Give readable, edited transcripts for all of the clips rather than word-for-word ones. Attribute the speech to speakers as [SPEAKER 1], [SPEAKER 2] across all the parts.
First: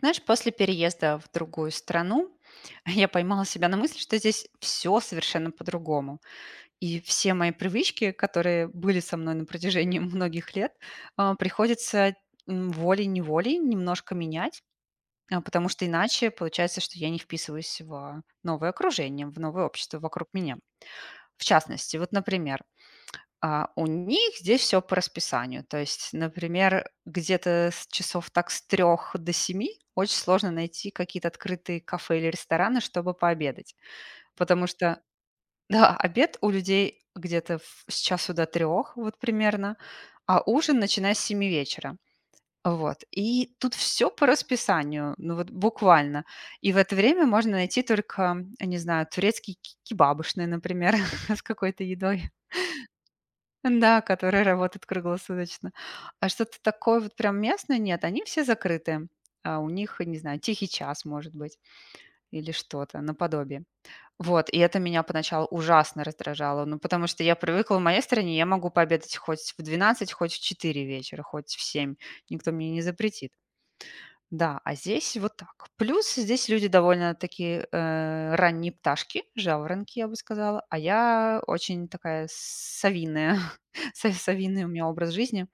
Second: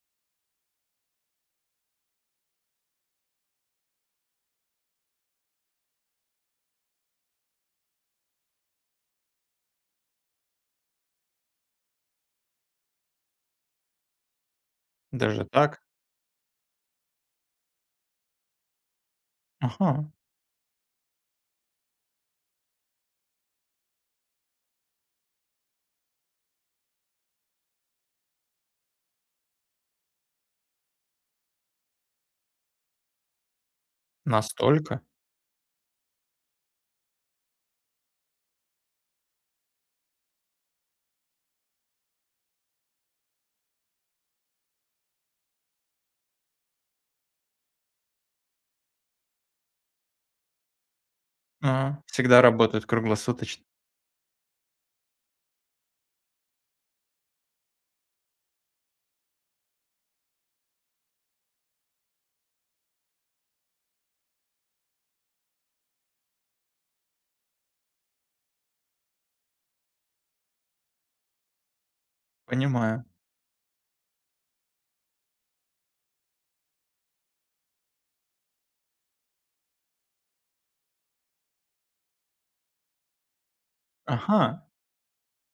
[SPEAKER 1] Знаешь, после переезда в другую страну я поймала себя на мысли, что здесь все совершенно по-другому. И все мои привычки, которые были со мной на протяжении многих лет, приходится волей-неволей немножко менять, а,
[SPEAKER 2] Даже
[SPEAKER 1] потому
[SPEAKER 2] так?
[SPEAKER 1] что иначе получается, что я не вписываюсь в новое окружение, в новое
[SPEAKER 2] Ага,
[SPEAKER 1] общество вокруг меня. В частности, вот, например, у них здесь все по расписанию. То есть, например, где-то с часов так с 3 до 7 очень сложно найти какие-то открытые кафе или рестораны, чтобы пообедать. Потому что,
[SPEAKER 2] настолько?
[SPEAKER 1] да, обед у людей где-то в с 1 до 3 вот примерно, а ужин начиная с 7 вечера. Вот. И тут все по расписанию, ну вот буквально. И в это время можно найти только, я не знаю, турецкие ки кебабышные, например, с какой-то
[SPEAKER 2] Ага.
[SPEAKER 1] едой.
[SPEAKER 2] Всегда работают круглосуточно.
[SPEAKER 1] Да, которые работают круглосуточно. А что-то такое вот прям местное нет, они все закрыты. А у них, не знаю, тихий час, может быть, или что-то наподобие. Вот, и это меня поначалу ужасно раздражало, ну, потому что я привыкла, в моей стране я могу пообедать хоть в 12, хоть в 4 вечера, хоть в 7, никто мне не
[SPEAKER 2] Понимаю.
[SPEAKER 1] запретит. Да, а здесь вот так. Плюс здесь люди довольно такие ранние пташки, жаворонки, я бы сказала, а я очень такая совиная, совиный у
[SPEAKER 2] Ага.
[SPEAKER 1] меня образ жизни.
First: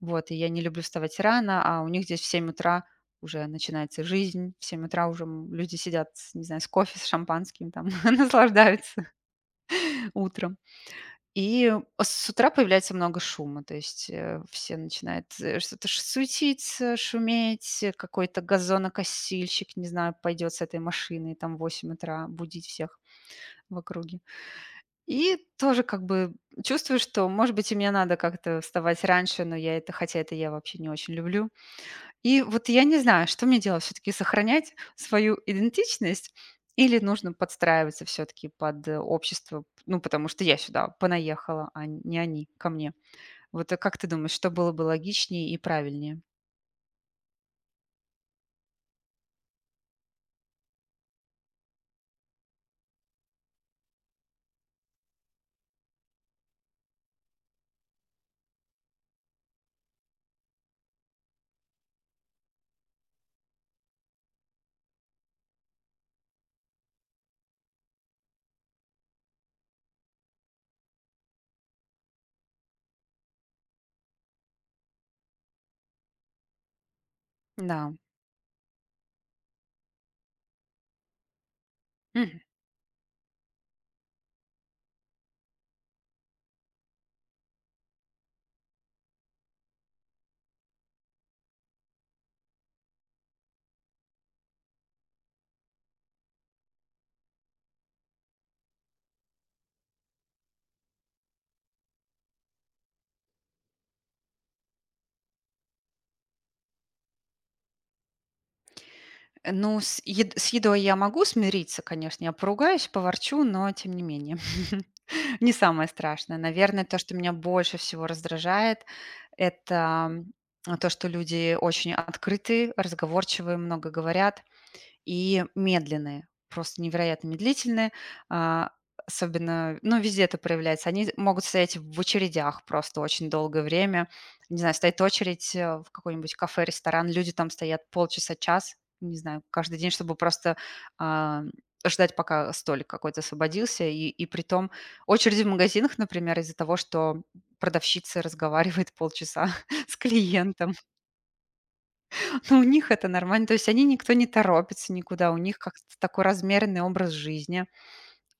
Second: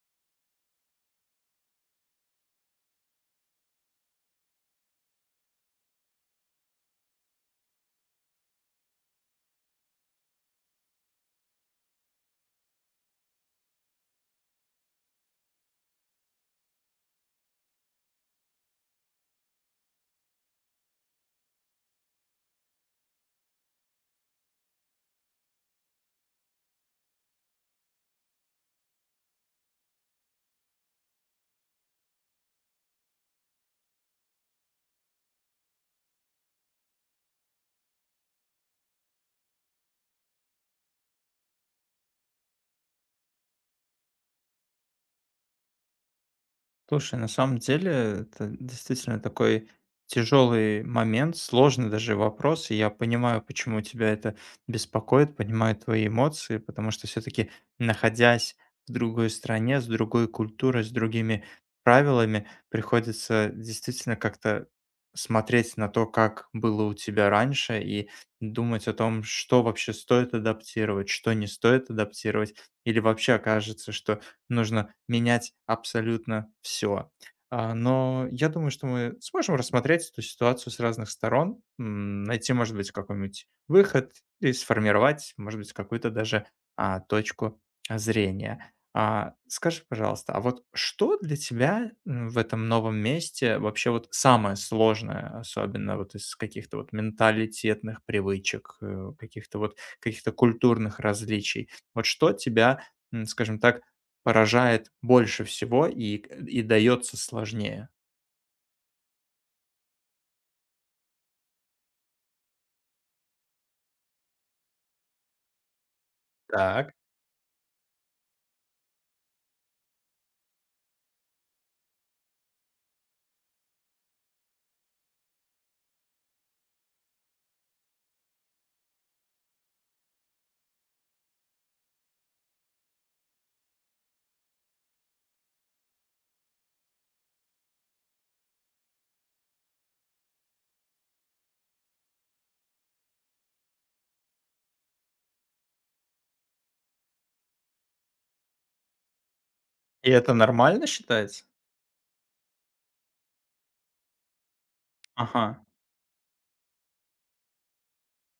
[SPEAKER 1] Вот, и я не люблю вставать рано, а у них здесь в 7 утра уже начинается жизнь, в 7 утра уже люди сидят, не знаю, с кофе, с шампанским там, наслаждаются утром. И с утра появляется много шума, то есть все начинают что-то суетиться, шуметь, какой-то газонокосильщик, не знаю, пойдет с этой машиной там в 8 утра будить всех в округе. И тоже как бы чувствую, что, может быть, и мне надо как-то вставать раньше, но я это, хотя это я вообще не очень люблю, и вот я не знаю, что мне делать, все таки сохранять свою идентичность или нужно подстраиваться все таки под, общество? Ну, потому что я сюда понаехала, а не они ко мне. Вот, как ты думаешь, что было бы логичнее и правильнее?
[SPEAKER 2] Слушай, на самом деле это действительно такой тяжелый момент, сложный даже вопрос, и я понимаю, почему тебя это беспокоит, понимаю твои эмоции, потому что все-таки находясь в другой стране, с другой культурой, с другими правилами, приходится действительно как-то смотреть на то, как было у тебя раньше, и думать о том, что вообще стоит адаптировать, что не стоит адаптировать, или вообще окажется, что нужно менять абсолютно все,
[SPEAKER 1] Да.
[SPEAKER 2] но я думаю, что мы сможем рассмотреть эту ситуацию с разных сторон,
[SPEAKER 1] Мгм.
[SPEAKER 2] найти, может быть, какой-нибудь выход и сформировать, может быть, какую-то даже, точку зрения. А, скажи, пожалуйста, а вот что для тебя, в этом новом месте вообще вот самое сложное, особенно вот из каких-то вот менталитетных привычек, каких-то вот каких-то культурных различий? Вот что тебя, скажем так, поражает больше всего и дается сложнее.
[SPEAKER 1] Ну, с ед с едой я могу смириться, конечно, я поругаюсь, поворчу, но тем не менее. Не самое страшное. Наверное,
[SPEAKER 2] Так.
[SPEAKER 1] то, что меня больше всего раздражает, это, то, что люди очень открыты, разговорчивые, много говорят. И медленные, просто невероятно медлительные. А, особенно, ну, везде это проявляется. Они могут стоять в очередях просто очень долгое время. Не знаю, стоит очередь в какой-нибудь кафе, ресторан, люди там стоят полчаса, час, не знаю, каждый день, чтобы просто а, ждать, пока столик какой-то освободился. И при том очереди в магазинах, например, из-за того, что продавщица разговаривает полчаса с
[SPEAKER 2] И это
[SPEAKER 1] клиентом.
[SPEAKER 2] нормально считается?
[SPEAKER 1] Ну, у них это нормально. То есть они никто не торопится никуда. У
[SPEAKER 2] Ага,
[SPEAKER 1] них как-то такой размеренный образ жизни.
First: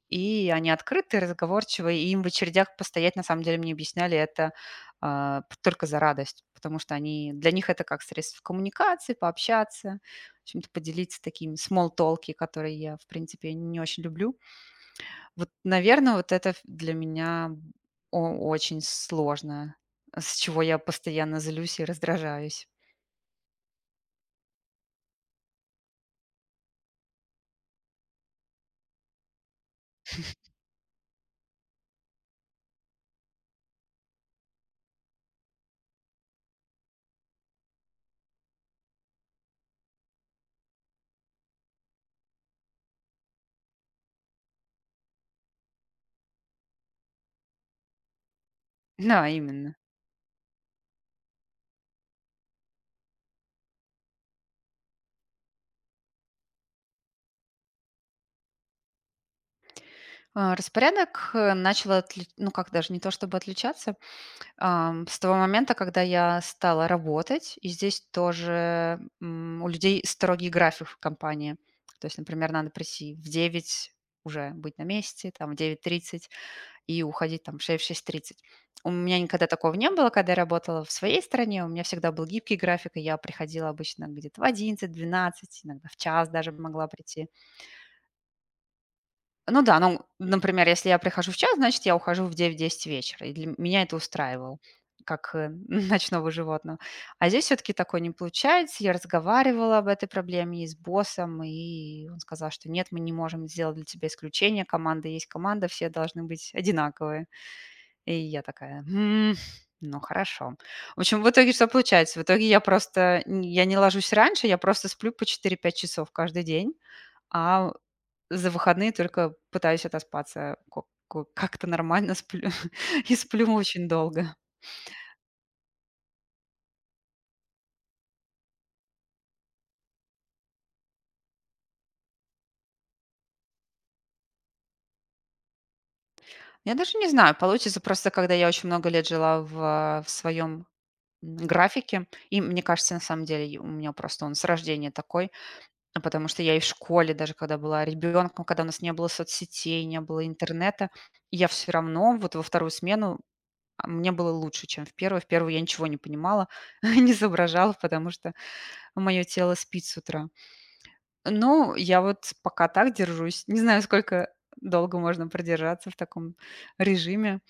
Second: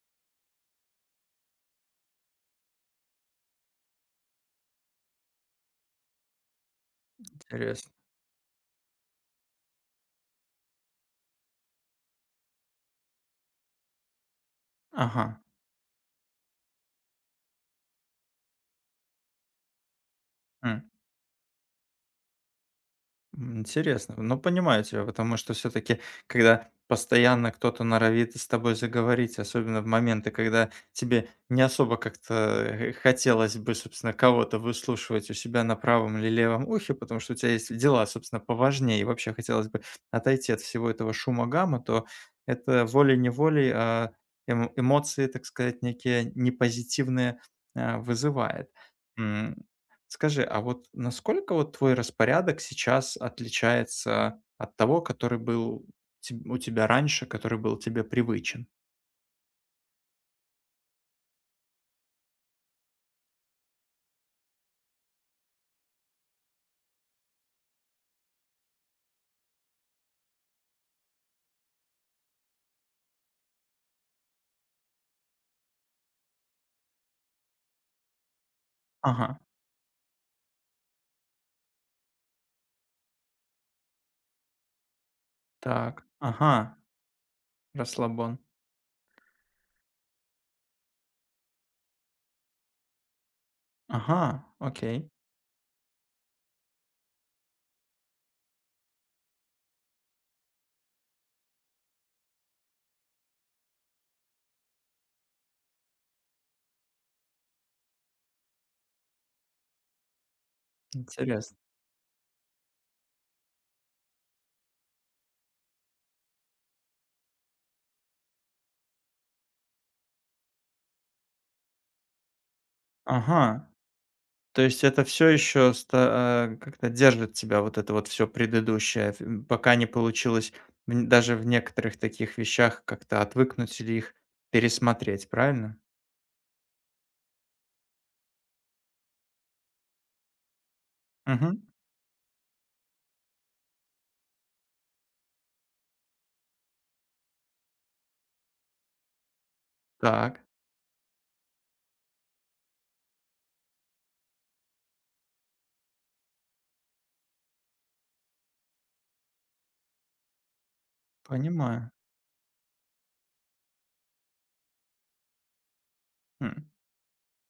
[SPEAKER 1] И они открытые, разговорчивые. И им в очередях постоять, на самом деле, мне объясняли это только за радость. Потому что они, для них это
[SPEAKER 2] интересно.
[SPEAKER 1] как средство коммуникации, пообщаться, чем-то поделиться такими small talки, которые я, в принципе, не очень люблю.
[SPEAKER 2] Ага,
[SPEAKER 1] Вот, наверное, вот это для меня очень сложно, с чего я
[SPEAKER 2] м.
[SPEAKER 1] постоянно злюсь и раздражаюсь.
[SPEAKER 2] М, интересно. Ну, понимаю тебя, потому что все-таки, когда постоянно кто-то норовит с тобой заговорить, особенно в моменты, когда тебе не особо как-то хотелось бы, собственно, кого-то выслушивать у себя на правом или левом ухе, потому что у тебя есть дела, собственно, поважнее, и вообще хотелось бы отойти от всего этого шума гамма, то это волей-неволей эмоции, так сказать, некие непозитивные вызывает.
[SPEAKER 1] Да,
[SPEAKER 2] М,
[SPEAKER 1] именно.
[SPEAKER 2] скажи, а вот насколько вот твой распорядок сейчас отличается от того, который был у тебя раньше, который был тебе привычен?
[SPEAKER 1] Распорядок ну как даже, не то чтобы отличаться, с того момента, когда я стала работать, и здесь тоже у людей строгий график в компании. То есть, например, надо прийти в 9 уже быть на месте, там в 9:30 и уходить там в шесть тридцать. У меня
[SPEAKER 2] Ага,
[SPEAKER 1] никогда такого не было, когда я работала в своей стране, у меня всегда был гибкий график, и я приходила обычно где-то в 11, 12, иногда в
[SPEAKER 2] так,
[SPEAKER 1] 1 даже
[SPEAKER 2] ага,
[SPEAKER 1] могла прийти.
[SPEAKER 2] расслабон.
[SPEAKER 1] Ну да, ну, например, если я прихожу в 1, значит, я ухожу в 9-10 вечера. И для меня это
[SPEAKER 2] Ага,
[SPEAKER 1] устраивало,
[SPEAKER 2] окей,
[SPEAKER 1] как ночного животного. А здесь все-таки такое не получается. Я разговаривала об этой проблеме и с боссом, и он сказал, что нет, мы не можем сделать для тебя исключение. Команда есть команда, все должны быть одинаковые. И я такая, «М, ну хорошо. В общем, в итоге
[SPEAKER 2] интересно.
[SPEAKER 1] что получается? В итоге я просто, я не ложусь раньше, я просто сплю по 4-5 часов каждый день, а за выходные только пытаюсь отоспаться ко ко как-то нормально сплю и сплю
[SPEAKER 2] Ага,
[SPEAKER 1] очень долго.
[SPEAKER 2] то есть это все еще как-то держит тебя вот это вот все предыдущее, пока не получилось даже в некоторых таких вещах как-то отвыкнуть или их пересмотреть, правильно?
[SPEAKER 1] Я даже не знаю, получится просто, когда я очень много лет жила в своем,
[SPEAKER 2] Угу,
[SPEAKER 1] графике, и мне кажется, на самом деле, и у меня просто он с рождения такой, а, потому что я и в школе, даже когда была ребенком, когда у нас не было соцсетей, не было
[SPEAKER 2] так,
[SPEAKER 1] интернета, я все равно вот во вторую смену, а, мне было лучше, чем в первую. В первую я ничего не понимала, не соображала, потому что мое тело спит с утра. Ну,
[SPEAKER 2] понимаю.
[SPEAKER 1] я вот пока так держусь. Не знаю, сколько долго можно продержаться в таком режиме.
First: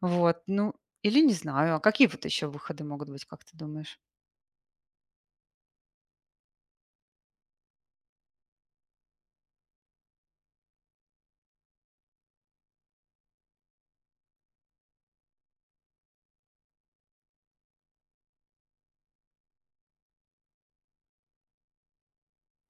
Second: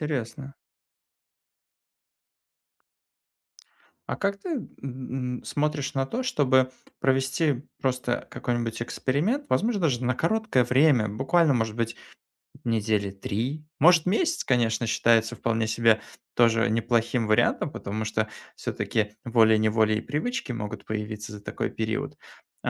[SPEAKER 1] Вот, ну, или не знаю, а какие вот еще выходы могут быть, как ты думаешь?
[SPEAKER 2] А как ты, смотришь на то, чтобы провести просто какой-нибудь эксперимент, возможно, даже на короткое время, буквально, может быть недели 3, может, месяц, конечно, считается вполне себе тоже неплохим вариантом, потому что все-таки волей-неволей и привычки могут появиться за такой период.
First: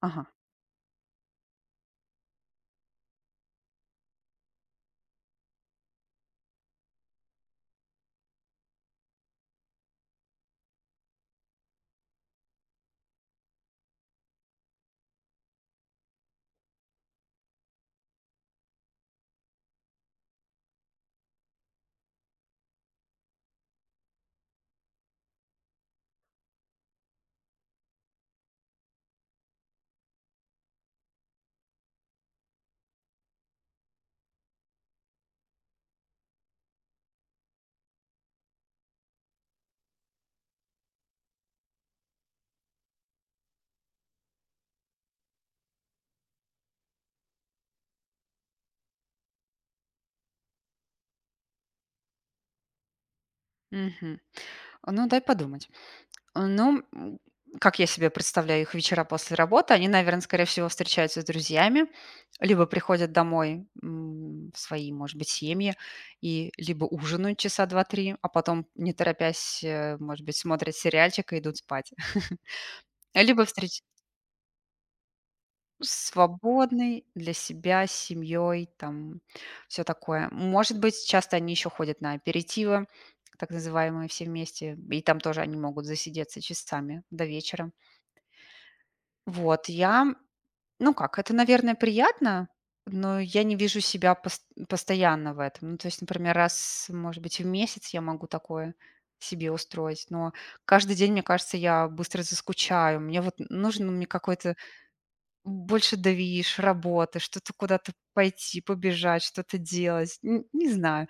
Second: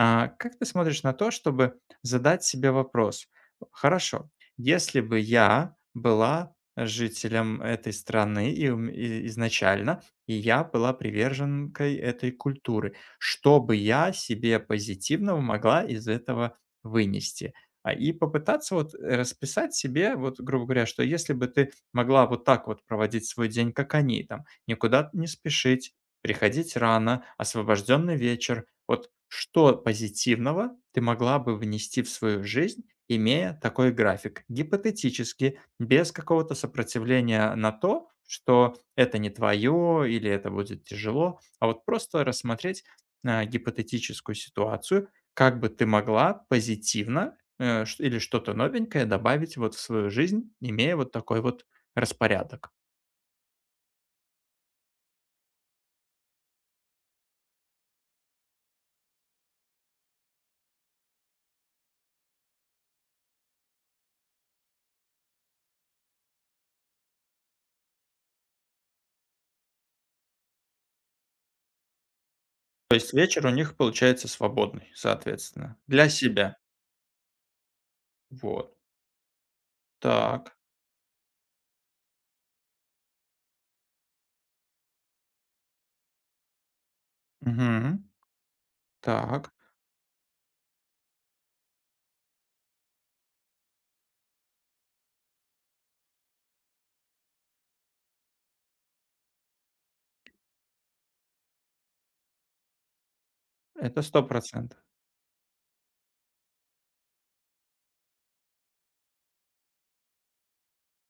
[SPEAKER 1] Ага.
[SPEAKER 2] как ты смотришь на то, чтобы задать себе вопрос: «Хорошо, если бы я была жителем этой страны и ум и изначально, и я была приверженкой этой культуры, что бы я себе позитивного могла из этого вынести?» А, и попытаться вот расписать себе, вот, грубо говоря, что если бы ты могла вот так вот проводить свой день, как они, там, никуда не спешить, приходить рано, освобожденный вечер, вот что позитивного ты могла бы внести в свою жизнь, имея такой график? Гипотетически, без какого-то сопротивления на то, что это не твое или это будет тяжело, а вот просто рассмотреть, гипотетическую ситуацию, как бы ты могла позитивно э, ш или что-то новенькое добавить вот в свою жизнь, имея вот такой вот распорядок.
[SPEAKER 1] Мгм. Ну, дай подумать. Ну, как я себе представляю их вечера после работы, они, наверное, скорее всего, встречаются с друзьями, либо приходят домой в свои, может быть, семьи, и либо ужинают часа 2-3, а потом, не торопясь, может быть, смотрят сериальчик и идут спать.
[SPEAKER 2] То есть вечер
[SPEAKER 1] Либо
[SPEAKER 2] у них
[SPEAKER 1] встреч...
[SPEAKER 2] получается свободный, соответственно, для себя.
[SPEAKER 1] Свободный для себя, с семьей,
[SPEAKER 2] Вот.
[SPEAKER 1] там все такое.
[SPEAKER 2] Так.
[SPEAKER 1] Может быть, часто они еще ходят на аперитивы, так называемые, все вместе, и там тоже они могут засидеться часами до вечера.
[SPEAKER 2] Мгм. Так.
[SPEAKER 1] Вот, я ну как, это, наверное, приятно, но я не вижу себя постоянно в этом. Ну, то есть, например, раз, может быть, в месяц я могу такое себе устроить, но каждый день, мне кажется, я быстро заскучаю. Мне вот нужен
[SPEAKER 2] Это
[SPEAKER 1] мне
[SPEAKER 2] 100.
[SPEAKER 1] какой-то больше давишь, работы, что-то куда-то пойти, побежать, что-то делать. Не знаю.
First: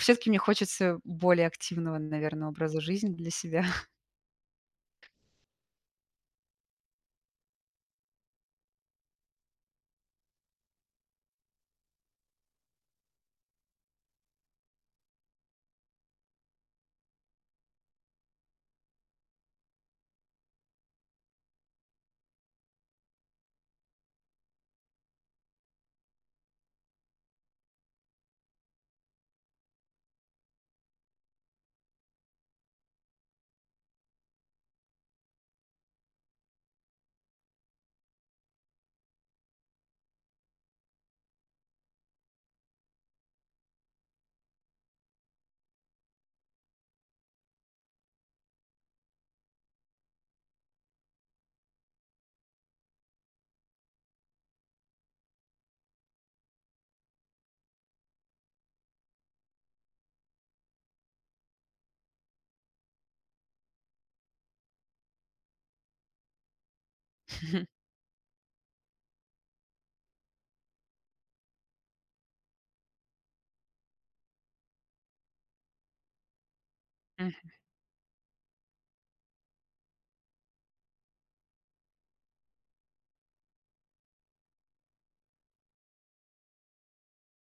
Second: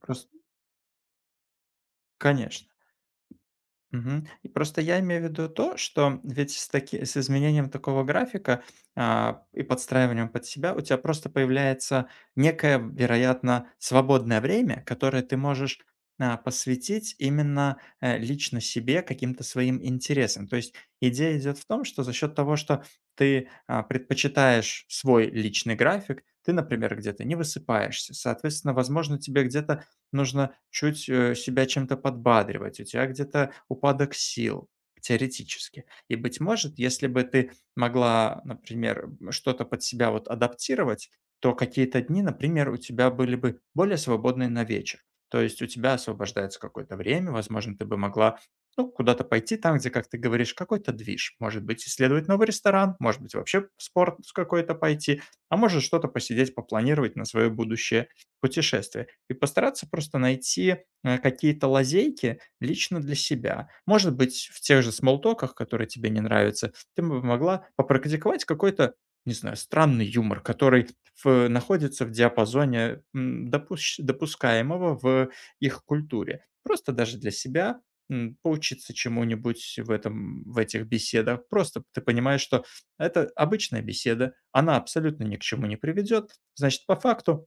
[SPEAKER 2] Просто
[SPEAKER 1] мне хочется более активного, наверное,
[SPEAKER 2] конечно.
[SPEAKER 1] образа жизни для себя.
[SPEAKER 2] Мгм. И просто я имею в виду то, что ведь с, таки, с изменением такого графика и подстраиванием под себя у тебя просто появляется некое, вероятно, свободное время, которое ты можешь посвятить именно лично себе, каким-то своим интересам. То есть идея идет в том, что за счет того, что ты предпочитаешь свой личный график, ты, например, где-то не высыпаешься, соответственно, возможно, тебе где-то нужно чуть, себя чем-то подбадривать, у тебя где-то упадок сил теоретически. И, быть может, если бы ты могла, например, что-то под себя вот адаптировать, то какие-то дни, например, у тебя были бы более свободные на вечер. То есть у тебя освобождается какое-то время, возможно, ты бы могла, ну, куда-то пойти там, где, как ты говоришь, какой-то движ. Может быть, исследовать новый ресторан, может быть, вообще в спорт с какой-то пойти, а может что-то посидеть, попланировать на свое будущее путешествие и постараться просто найти, какие-то лазейки лично для себя. Может быть, в тех же смоллтоках, которые тебе не нравятся, ты бы могла попрактиковать какой-то, не знаю, странный юмор, который в находится в диапазоне, допущ допускаемого в их культуре. Просто даже для
[SPEAKER 1] Мгм.
[SPEAKER 2] себя, поучиться чему-нибудь в этих беседах. Просто ты понимаешь, что это обычная беседа, она абсолютно ни к чему не приведет. Значит, по факту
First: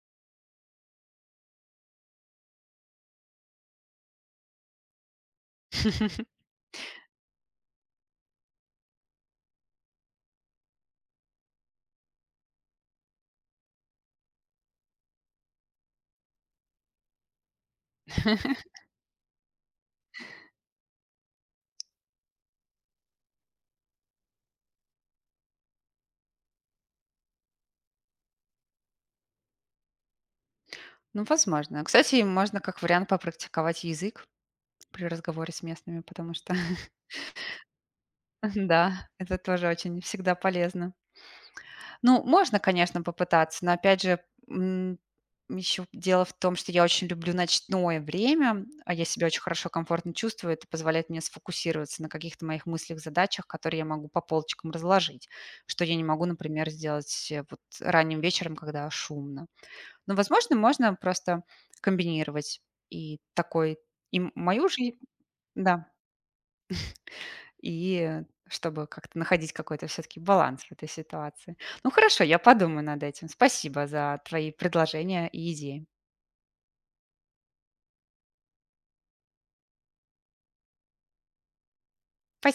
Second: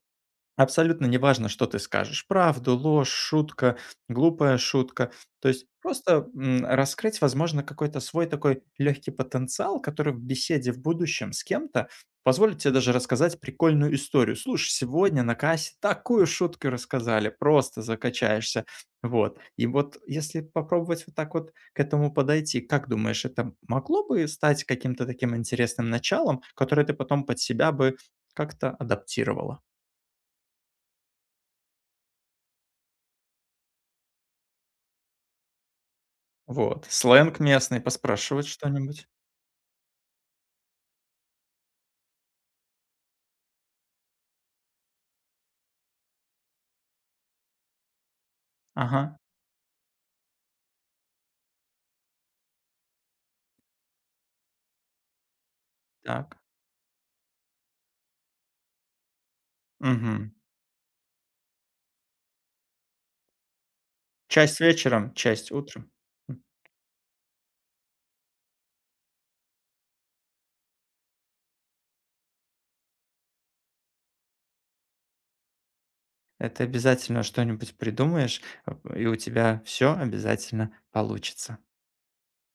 [SPEAKER 2] абсолютно неважно, что ты скажешь: правду, ложь, шутка, глупая шутка. То есть просто, раскрыть, возможно, какой-то свой такой легкий потенциал, который в беседе в будущем с кем-то позволит тебе даже рассказать прикольную историю. «Слушай, сегодня на кассе такую шутку рассказали, просто закачаешься». Вот. И вот если попробовать вот так вот к этому подойти, как думаешь, это могло бы стать каким-то таким интересным началом, которое ты потом под себя бы как-то адаптировала?
[SPEAKER 1] Ну, возможно. Кстати, можно как вариант попрактиковать язык при разговоре с местными, потому что,
[SPEAKER 2] Вот. Сленг местный, поспрашивать
[SPEAKER 1] да,
[SPEAKER 2] что-нибудь.
[SPEAKER 1] это тоже очень всегда полезно. Ну, можно, конечно, попытаться, но опять же, еще дело в том, что я очень люблю ночное время, а
[SPEAKER 2] Ага,
[SPEAKER 1] я себя очень хорошо, комфортно чувствую. Это позволяет мне сфокусироваться на каких-то моих мыслях, задачах, которые я могу по полочкам разложить, что я не могу,
[SPEAKER 2] так.
[SPEAKER 1] например, сделать вот ранним вечером, когда шумно. Но,
[SPEAKER 2] Мгм.
[SPEAKER 1] возможно, можно просто комбинировать и такой, и
[SPEAKER 2] Часть
[SPEAKER 1] мою жизнь,
[SPEAKER 2] вечером, часть
[SPEAKER 1] да.
[SPEAKER 2] утром. М.
[SPEAKER 1] И чтобы как-то находить какой-то все-таки баланс в этой ситуации. Ну хорошо, я подумаю над этим. Спасибо за твои предложения и идеи.
[SPEAKER 2] Это обязательно что-нибудь придумаешь, и у тебя все обязательно получится.
[SPEAKER 1] Спасибо.